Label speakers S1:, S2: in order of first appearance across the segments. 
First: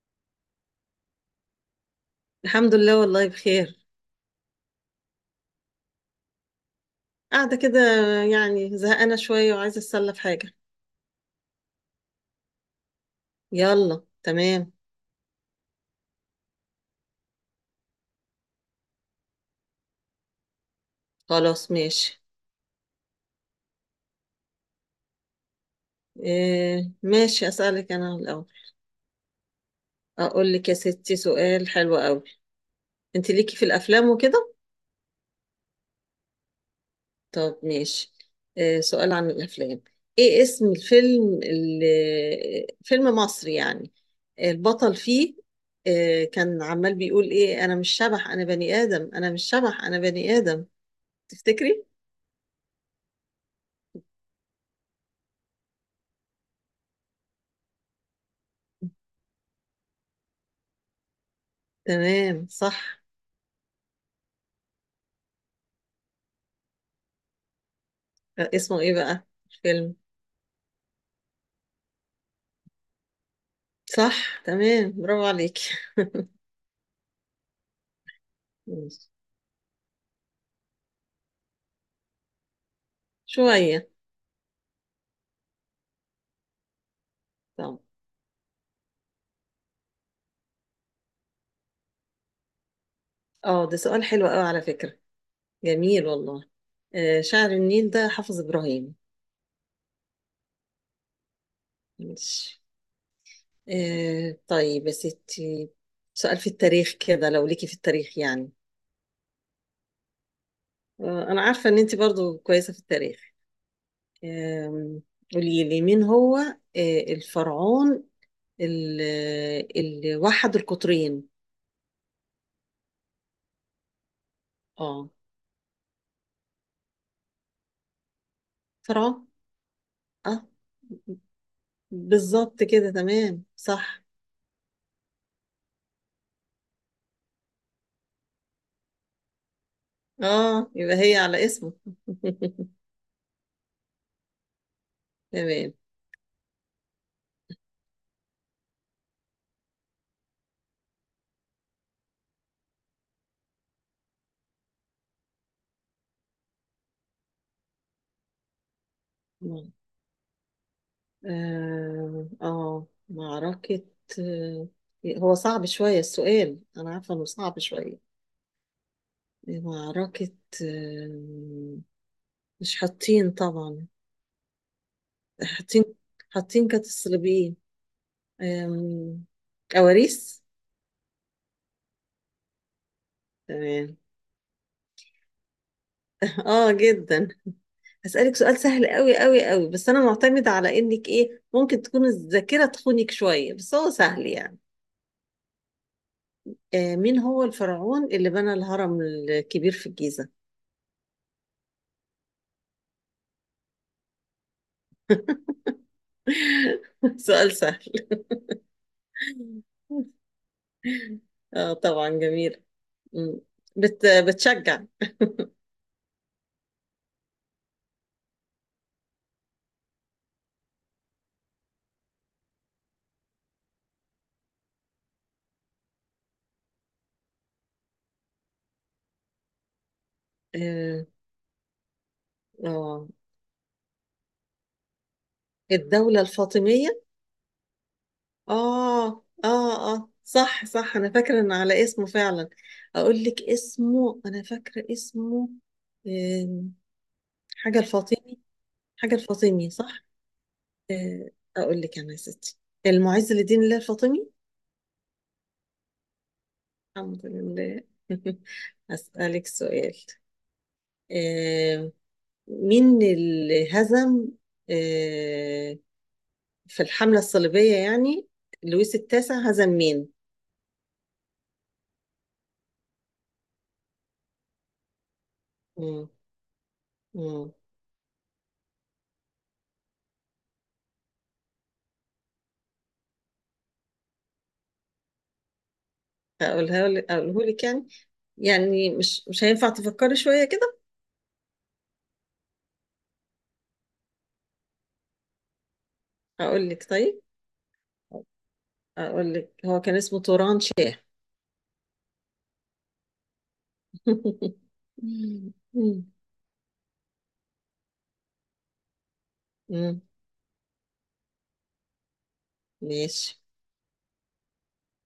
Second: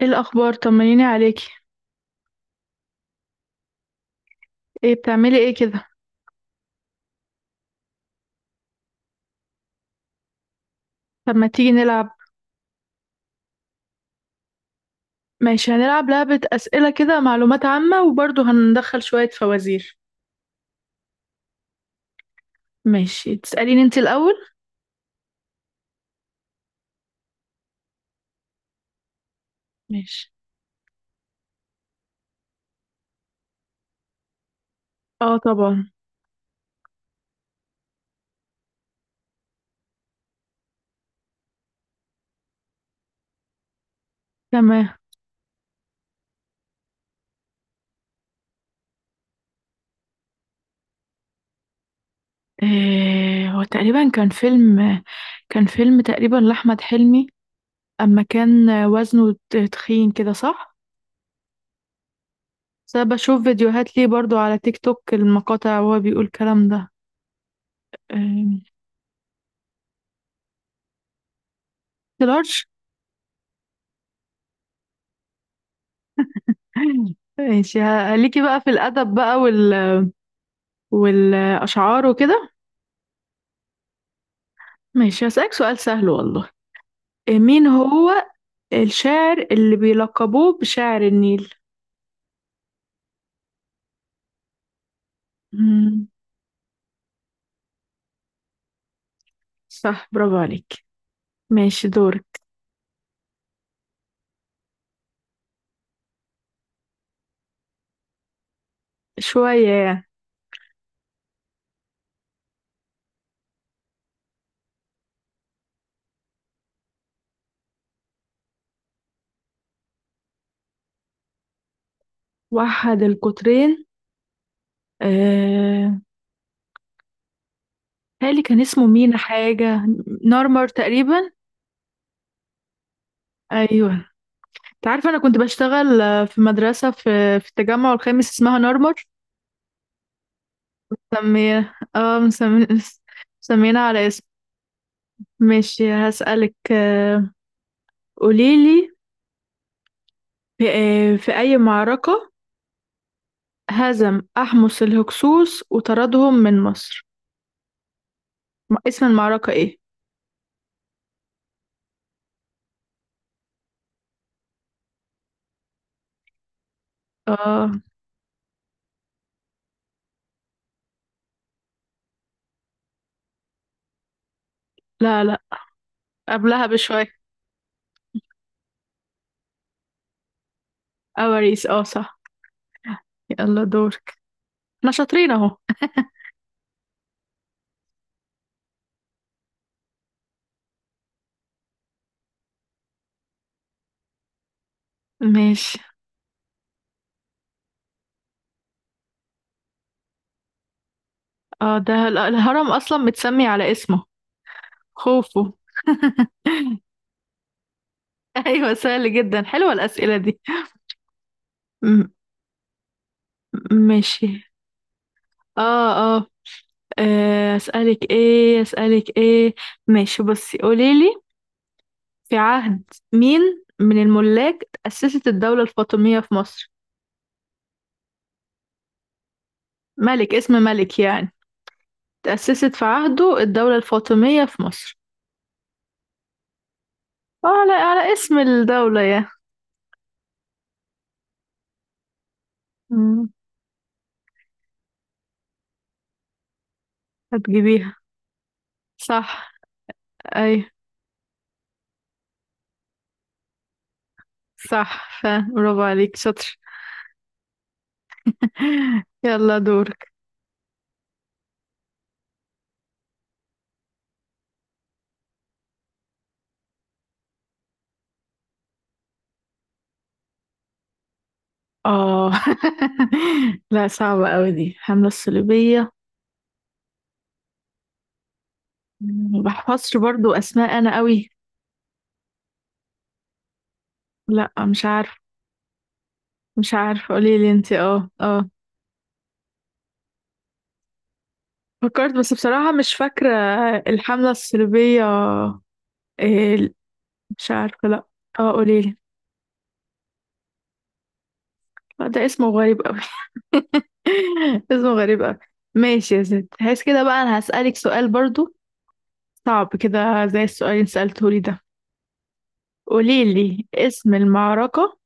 S1: ايه الاخبار؟ طمنيني عليكي.
S2: الحمد لله، والله بخير.
S1: ايه بتعملي ايه كده؟
S2: قاعدة كده، يعني زهقانة شوية وعايزة أتسلى في حاجة.
S1: طب ما تيجي نلعب؟
S2: يلا تمام.
S1: ماشي، هنلعب لعبة اسئلة كده، معلومات عامة وبرضه هندخل شوية فوازير.
S2: خلاص ماشي.
S1: ماشي، تسأليني انت الاول.
S2: إيه ماشي، أسألك أنا الأول.
S1: ماشي.
S2: أقول لك يا ستي سؤال حلو قوي. أنت ليكي في الأفلام وكده؟
S1: اه طبعا.
S2: طب ماشي، إيه سؤال عن الأفلام. إيه اسم الفيلم اللي، فيلم مصري يعني،
S1: تمام.
S2: البطل فيه إيه كان عمال بيقول؟ إيه أنا مش شبح، أنا بني آدم، أنا مش شبح، أنا بني آدم. تفتكري؟
S1: إيه، هو تقريبا كان فيلم تقريبا لأحمد حلمي. اما كان وزنه تخين كده، صح؟
S2: تمام
S1: بس
S2: صح.
S1: أنا بشوف فيديوهات ليه برضه على تيك توك المقاطع، وهو بيقول الكلام ده. إيه؟
S2: اسمه ايه بقى الفيلم؟
S1: لارج.
S2: صح تمام، برافو عليك.
S1: ماشي، ليكي بقى في
S2: ماشي.
S1: الأدب بقى والأشعار وكده؟
S2: شوية.
S1: ماشي، هسألك سؤال سهل والله. مين
S2: طب
S1: هو الشاعر اللي بيلقبوه بشاعر النيل؟
S2: اه، ده سؤال حلو قوي على فكرة، جميل
S1: مم.
S2: والله. آه، شاعر النيل ده حافظ إبراهيم.
S1: صح، برافو عليك. ماشي دورك.
S2: ماشي. آه طيب يا ستي، سؤال في التاريخ كده، لو ليكي في التاريخ يعني.
S1: شوية يعني.
S2: آه، أنا عارفة إن أنت برضو كويسة في التاريخ. آم، قولي لي مين هو الفرعون اللي وحد القطرين.
S1: وحد القطرين.
S2: اه،
S1: آه... هالي كان اسمه
S2: فرعون.
S1: مينا حاجة.
S2: اه،
S1: نارمر تقريبا.
S2: بالظبط كده تمام
S1: أيوه.
S2: صح.
S1: انت عارفة أنا كنت بشتغل في مدرسة في التجمع الخامس اسمها نارمر.
S2: اه، يبقى هي على اسمه.
S1: مسمية. مسمينا على اسم.
S2: تمام.
S1: ماشي هسألك. قوليلي، في أي معركة هزم أحمس الهكسوس وطردهم من مصر؟ اسم المعركة إيه؟
S2: اه. معركة. آه، هو صعب شوية السؤال، أنا عارفة إنه صعب
S1: آه،
S2: شوية. معركة. آه، مش حاطين طبعا.
S1: لا لا،
S2: حاطين.
S1: قبلها
S2: حاطين كانت
S1: بشوية.
S2: الصليبيين. آم، كواريس.
S1: أواريس، صح. يلا
S2: تمام.
S1: دورك. احنا شاطرين أهو.
S2: اه جدا. هسألك سؤال سهل قوي قوي قوي، بس أنا معتمدة على إنك إيه ممكن تكون الذاكرة تخونك شوية، بس هو سهل يعني.
S1: ماشي.
S2: آه، مين هو الفرعون اللي بنى الهرم الكبير في الجيزة؟
S1: ده الهرم أصلا متسمي على اسمه، خوفو.
S2: سؤال سهل.
S1: أيوة سهل جدا، حلوة الأسئلة دي.
S2: آه
S1: م-
S2: طبعا، جميل. مم. بت
S1: ماشي.
S2: بتشجع.
S1: آه آه أسألك إيه؟ ماشي، بصي قوليلي. في عهد مين من الملاك تأسست الدولة الفاطمية في مصر؟ ملك، اسم ملك
S2: آه.
S1: يعني، تأسست في
S2: آه،
S1: عهده الدولة الفاطمية في مصر.
S2: الدولة الفاطمية.
S1: على اسم الدولة،
S2: آه.
S1: يا...
S2: آه آه، صح صح، أنا فاكرة إن على اسمه فعلا. أقول
S1: مم.
S2: لك اسمه، أنا فاكرة اسمه آه، حاجة
S1: هتجيبيها.
S2: الفاطمي. حاجة
S1: صح.
S2: الفاطمي صح.
S1: أي.
S2: آه، أقول لك أنا يا ستي، المعز لدين الله الفاطمي.
S1: صح. برافو عليك، شاطر.
S2: الحمد لله. أسألك
S1: يلا
S2: سؤال.
S1: دورك.
S2: آه، مين اللي هزم آه، في الحملة الصليبية يعني، لويس التاسع هزم مين؟
S1: اه. لا صعبة قوي دي، حملة الصليبية.
S2: مم. مم.
S1: ما بحفظش برضو أسماء أنا قوي. لا مش عارفة. مش
S2: هقولها لك،
S1: عارفة، قولي
S2: أقوله
S1: لي
S2: لك
S1: انت،
S2: يعني،
S1: اه.
S2: يعني مش هينفع تفكري شوية كده؟
S1: فكرت بس بصراحة مش فاكرة. الحملة الصليبية،
S2: أقول
S1: إيه؟
S2: لك طيب.
S1: مش عارفة، لأ. اه قوليلي.
S2: أقول لك هو كان اسمه توران شاه.
S1: ده اسمه غريب أوي. اسمه غريب أوي.
S2: مم.
S1: ماشي يا ست، هس كده بقى، أنا هسألك سؤال برضو صعب
S2: مم.
S1: كده زي السؤال اللي سألتهولي ده.
S2: ماشي.
S1: قوليلي اسم المعركة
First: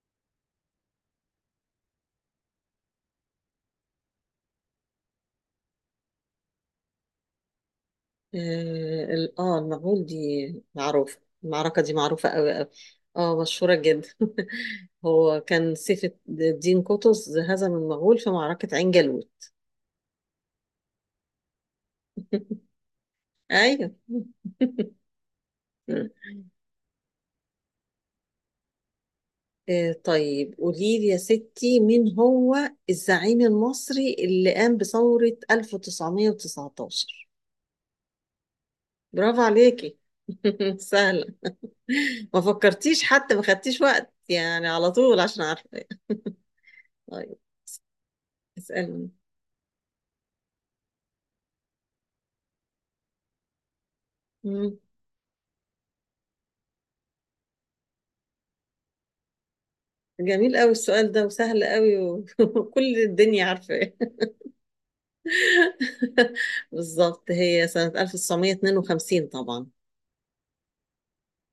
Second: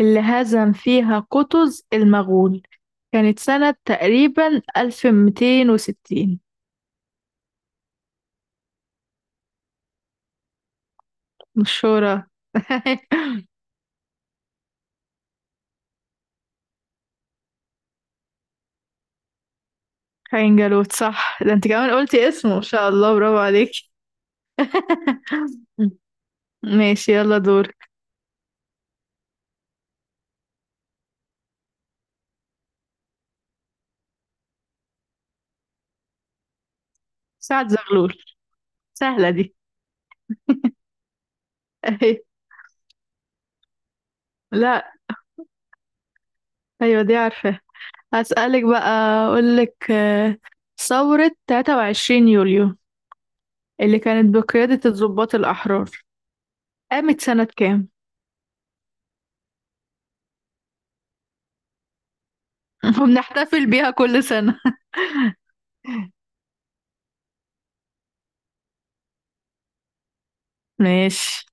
S1: اللي هزم فيها قطز المغول، كانت سنة تقريبا 1260.
S2: اه المغول، دي معروفة،
S1: مش
S2: المعركة دي
S1: شورى؟
S2: معروفة قوي قوي. اه، مشهورة جدا. هو كان سيف الدين قطز هزم المغول في معركة عين جالوت.
S1: خاين جالوت، صح. ده انت كمان قلتي اسمه، ما شاء الله، برافو عليك.
S2: ايوه. مم.
S1: ماشي، يلا دورك.
S2: آه طيب، قولي لي يا ستي، مين هو الزعيم المصري اللي قام بثورة 1919؟
S1: سعد زغلول، سهلة
S2: برافو
S1: دي.
S2: عليكي. سهلة.
S1: اهي.
S2: ما فكرتيش حتى، ما خدتيش وقت يعني، على
S1: لا
S2: طول عشان عارفة.
S1: ايوه دي
S2: طيب،
S1: عارفة. هسألك بقى.
S2: اسألني.
S1: اقولك، ثورة 23 يوليو اللي كانت
S2: مم.
S1: بقيادة الضباط الأحرار قامت سنة كام؟
S2: جميل قوي السؤال ده وسهل قوي وكل الدنيا
S1: وبنحتفل بيها
S2: عارفاه.
S1: كل سنة.
S2: بالظبط، هي سنة 1952 طبعا.
S1: ماشي،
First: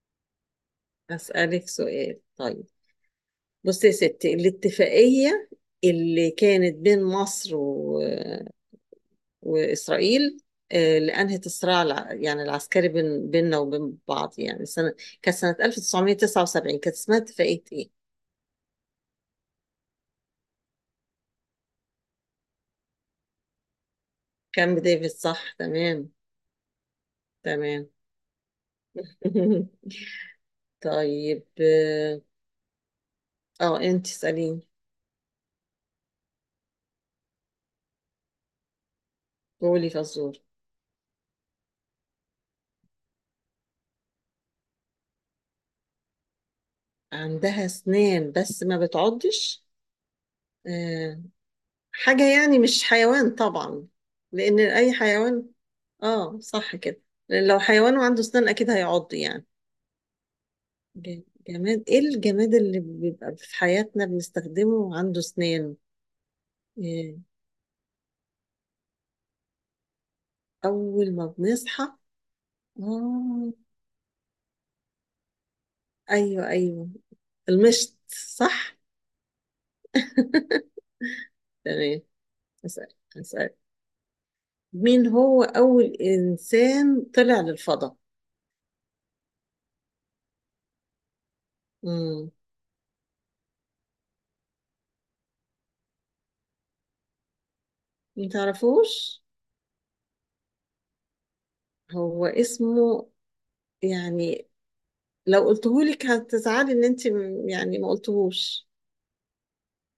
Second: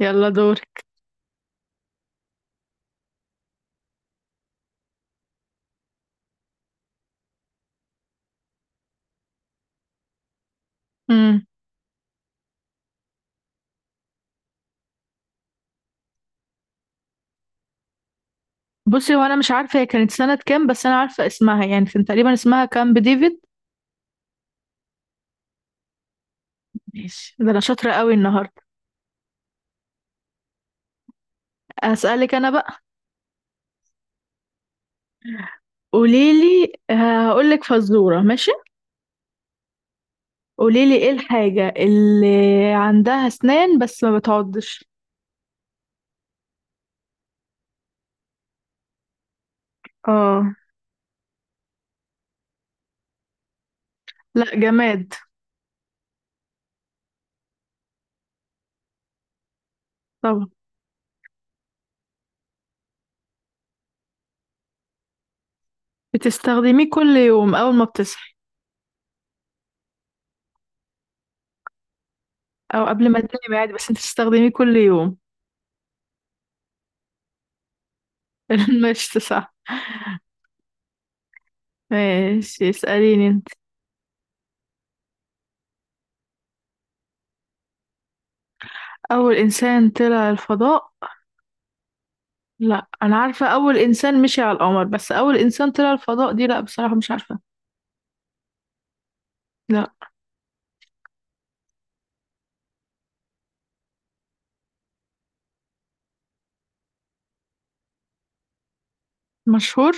S1: يلا دورك.
S2: هسألك سؤال طيب. بصي يا ستي، الاتفاقية اللي كانت بين مصر و... وإسرائيل، اللي
S1: امم،
S2: أنهت الصراع الع... يعني العسكري بين... بيننا وبين بعض يعني، سنة كانت سنة 1979، كانت اسمها اتفاقية إيه؟
S1: بصي، وانا مش عارفة هي كانت سنة كام، بس انا عارفة اسمها، يعني كان تقريبا اسمها كامب ديفيد.
S2: كامب ديفيد، صح تمام.
S1: ماشي، ده انا
S2: تمام.
S1: شاطرة قوي النهاردة.
S2: طيب اه.
S1: هسألك انا بقى.
S2: آه، انت اسأليني.
S1: قوليلي هقولك فزورة، ماشي.
S2: بولي فزور.
S1: قوليلي ايه الحاجة اللي عندها اسنان بس ما بتعضش؟
S2: عندها اسنان بس ما بتعضش؟
S1: اه.
S2: آه، حاجة يعني مش حيوان طبعا،
S1: لا،
S2: لان اي
S1: جماد.
S2: حيوان، اه صح كده، لأن لو حيوان وعنده اسنان اكيد هيعض يعني.
S1: طبعا.
S2: ج- جماد. ايه الجماد اللي بيبقى في حياتنا بنستخدمه وعنده اسنان؟
S1: بتستخدميه كل
S2: آه،
S1: يوم اول ما بتصحي،
S2: اول ما بنصحى.
S1: او قبل ما
S2: اه،
S1: تنامي عادي، بس انت بتستخدميه كل يوم.
S2: ايوه، المشط صح.
S1: المشط، صح.
S2: تمام.
S1: ماشي،
S2: اسال
S1: اسأليني انت.
S2: اسال مين هو اول انسان طلع للفضاء؟
S1: اول انسان طلع الفضاء؟
S2: مم.
S1: لا، انا عارفة اول انسان مشي على القمر، بس اول انسان طلع الفضاء دي لا بصراحة مش عارفة.
S2: متعرفوش؟
S1: لا.
S2: هو اسمه يعني، لو قلتهولك هتزعلي ان انت يعني ما قلتهوش.
S1: مشهور؟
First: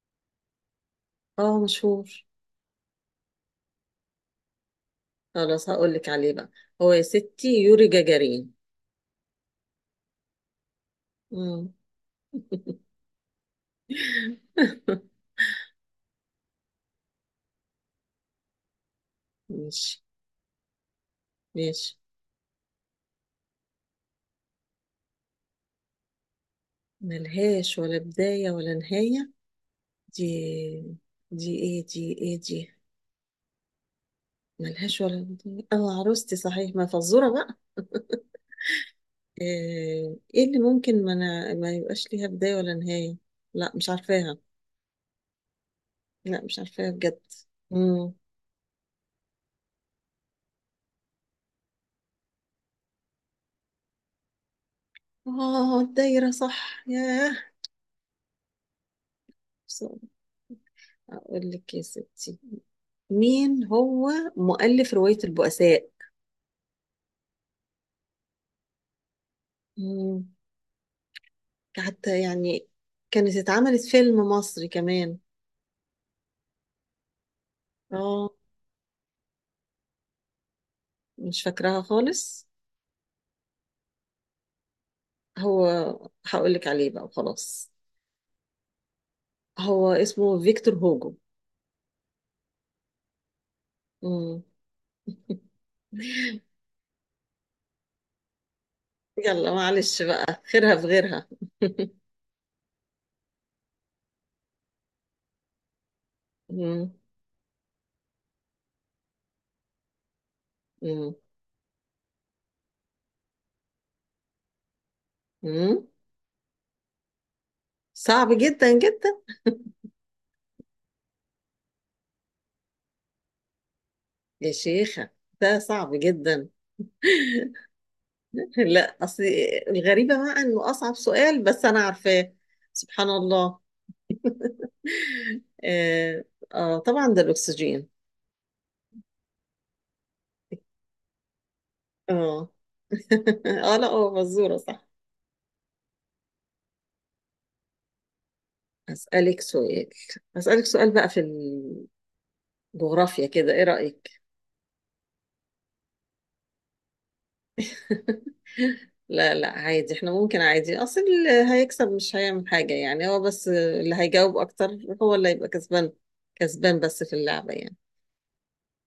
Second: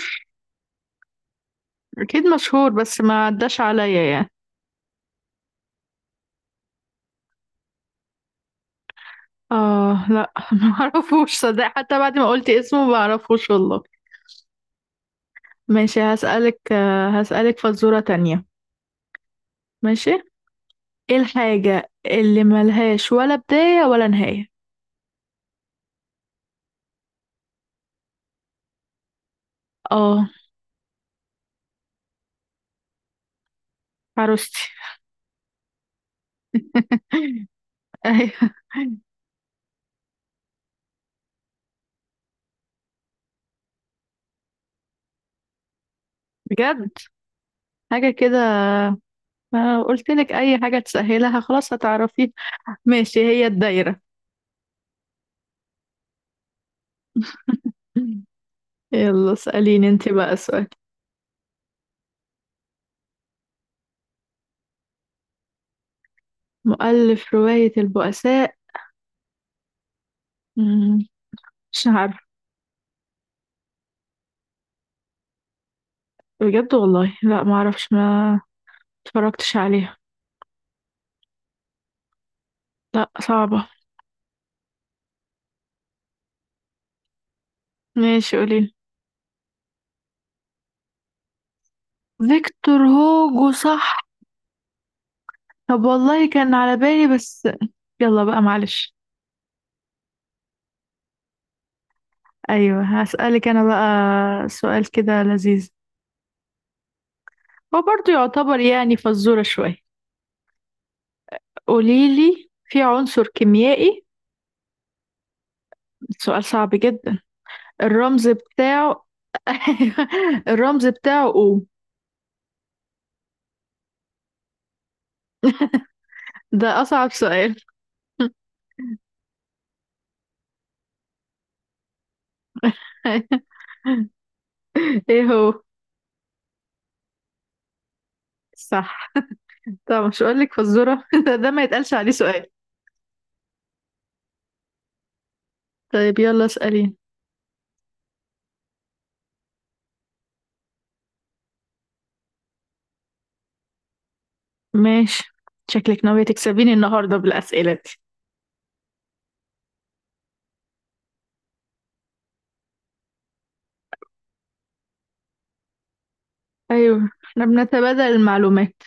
S2: اه مشهور.
S1: اكيد مشهور بس ما عداش عليا يعني.
S2: خلاص، هقولك عليه بقى. هو يا ستي يوري جاجارين.
S1: اه لا، ما اعرفوش، صدق
S2: مم.
S1: حتى بعد ما قلت اسمه ما اعرفوش والله. ماشي، هسألك فزورة تانية.
S2: ماشي.
S1: ماشي. ايه الحاجة
S2: ماشي.
S1: اللي ملهاش ولا بداية ولا نهاية؟
S2: ملهاش ولا بداية ولا نهاية؟ دي،
S1: اه
S2: دي ايه دي؟
S1: عروستي.
S2: ملهاش ولا بداية، اه، عروستي صحيح، ما فزورة بقى.
S1: ايوه.
S2: آه، ايه اللي ممكن ما يبقاش ليها بداية ولا نهاية؟ لا مش عارفاها. لا مش
S1: بجد.
S2: عارفاها بجد.
S1: حاجة
S2: امم.
S1: كده. ما قلت لك اي حاجة تسهلها خلاص هتعرفيها. ماشي، هي الدايرة.
S2: اه، الدايرة صح، ياه.
S1: يلا اسأليني انت
S2: بس
S1: بقى سؤال.
S2: اقول لك يا ستي، مين هو مؤلف رواية البؤساء؟
S1: مؤلف رواية البؤساء؟
S2: امم.
S1: مم، مش عارفة.
S2: حتى يعني كانت اتعملت فيلم مصري كمان.
S1: بجد والله، لا ما اعرفش،
S2: اه،
S1: ما اتفرجتش عليها.
S2: مش فاكراها خالص.
S1: لا صعبة.
S2: هو هقول لك عليه بقى وخلاص.
S1: ماشي قوليلي.
S2: هو اسمه فيكتور هوجو.
S1: فيكتور هوجو، صح.
S2: امم.
S1: طب والله كان على بالي بس. يلا بقى معلش.
S2: يلا معلش بقى، خيرها في غيرها.
S1: ايوه هسألك انا بقى سؤال كده لذيذ.
S2: مم.
S1: هو برضو يعتبر يعني فزورة شوية.
S2: مم.
S1: قوليلي، في عنصر كيميائي،
S2: مم.
S1: سؤال صعب جدا، الرمز
S2: صعب جدا
S1: بتاعه...
S2: جدا.
S1: الرمز بتاعه O.
S2: يا شيخة، ده صعب جدا.
S1: ده أصعب سؤال.
S2: لا اصل، الغريبة بقى انه اصعب سؤال بس انا عارفاه. سبحان الله.
S1: ايه هو؟
S2: آه، اه طبعا ده الاكسجين.
S1: صح. طب مش هقول لك فزورة، ده ما يتقالش عليه سؤال.
S2: اه. اه لا، هو مزورة صح.
S1: طيب يلا اسأليني.
S2: اسألك سؤال. اسألك سؤال بقى في الجغرافيا كده، ايه رأيك؟
S1: ماشي. شكلك ناوية تكسبيني النهاردة بالأسئلة دي.
S2: لا عادي، احنا ممكن عادي، اصل اللي هيكسب مش هيعمل حاجة يعني، هو بس اللي هيجاوب اكتر هو اللي هيبقى كسبان، كسبان بس
S1: أيوه
S2: في
S1: احنا
S2: اللعبة يعني.
S1: بنتبادل المعلومات.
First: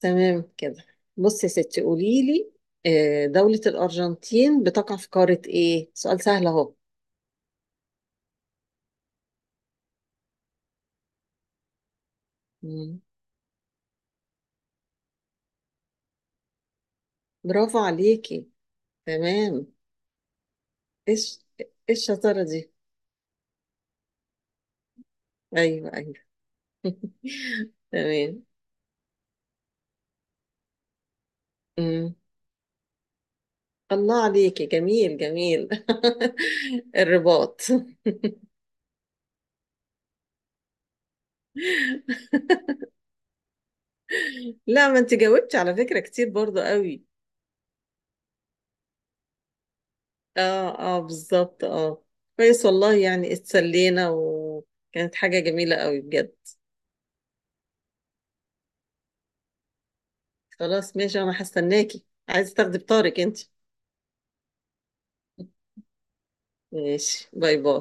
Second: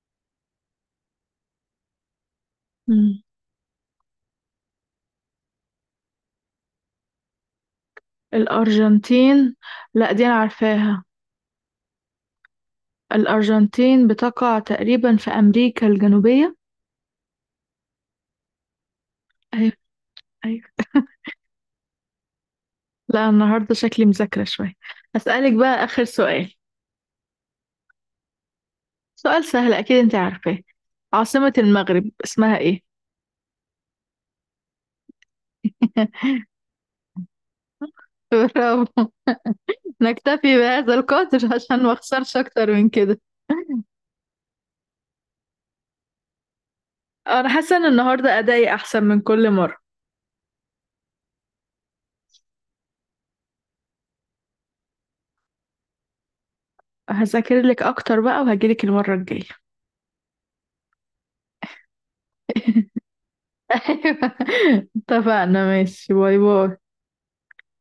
S2: تمام كده. بصي يا ستي، قولي لي،
S1: مم.
S2: آه، دولة الأرجنتين بتقع في قارة إيه؟ سؤال سهل أهو.
S1: الأرجنتين. لا دي أنا عارفاها.
S2: مم.
S1: الأرجنتين بتقع تقريبا في أمريكا الجنوبية.
S2: برافو عليكي، تمام.
S1: أيوه أيوه.
S2: إيش، إيش الشطارة دي؟
S1: لا النهاردة شكلي مذاكرة شوية. هسألك بقى
S2: أيوه
S1: آخر
S2: أيوه.
S1: سؤال.
S2: تمام.
S1: سؤال سهل أكيد أنت عارفاه. عاصمة المغرب
S2: مم.
S1: اسمها إيه؟
S2: الله عليكي، جميل جميل. الرباط.
S1: برافو. نكتفي بهذا القدر عشان ما اخسرش اكتر من كده.
S2: لا، ما أنت جاوبتي على فكرة كتير برضو قوي.
S1: انا حاسه ان النهارده ادائي احسن من كل مره.
S2: آه آه بالظبط آه. كويس والله، يعني اتسلينا وكانت حاجة جميلة قوي بجد.
S1: هذاكر لك اكتر بقى وهجيلك المره الجايه.
S2: خلاص ماشي، انا هستناكي. عايز تاخدي بطارق انت؟
S1: ايوه اتفقنا، ماشي، باي باي.
S2: ماشي، باي باي.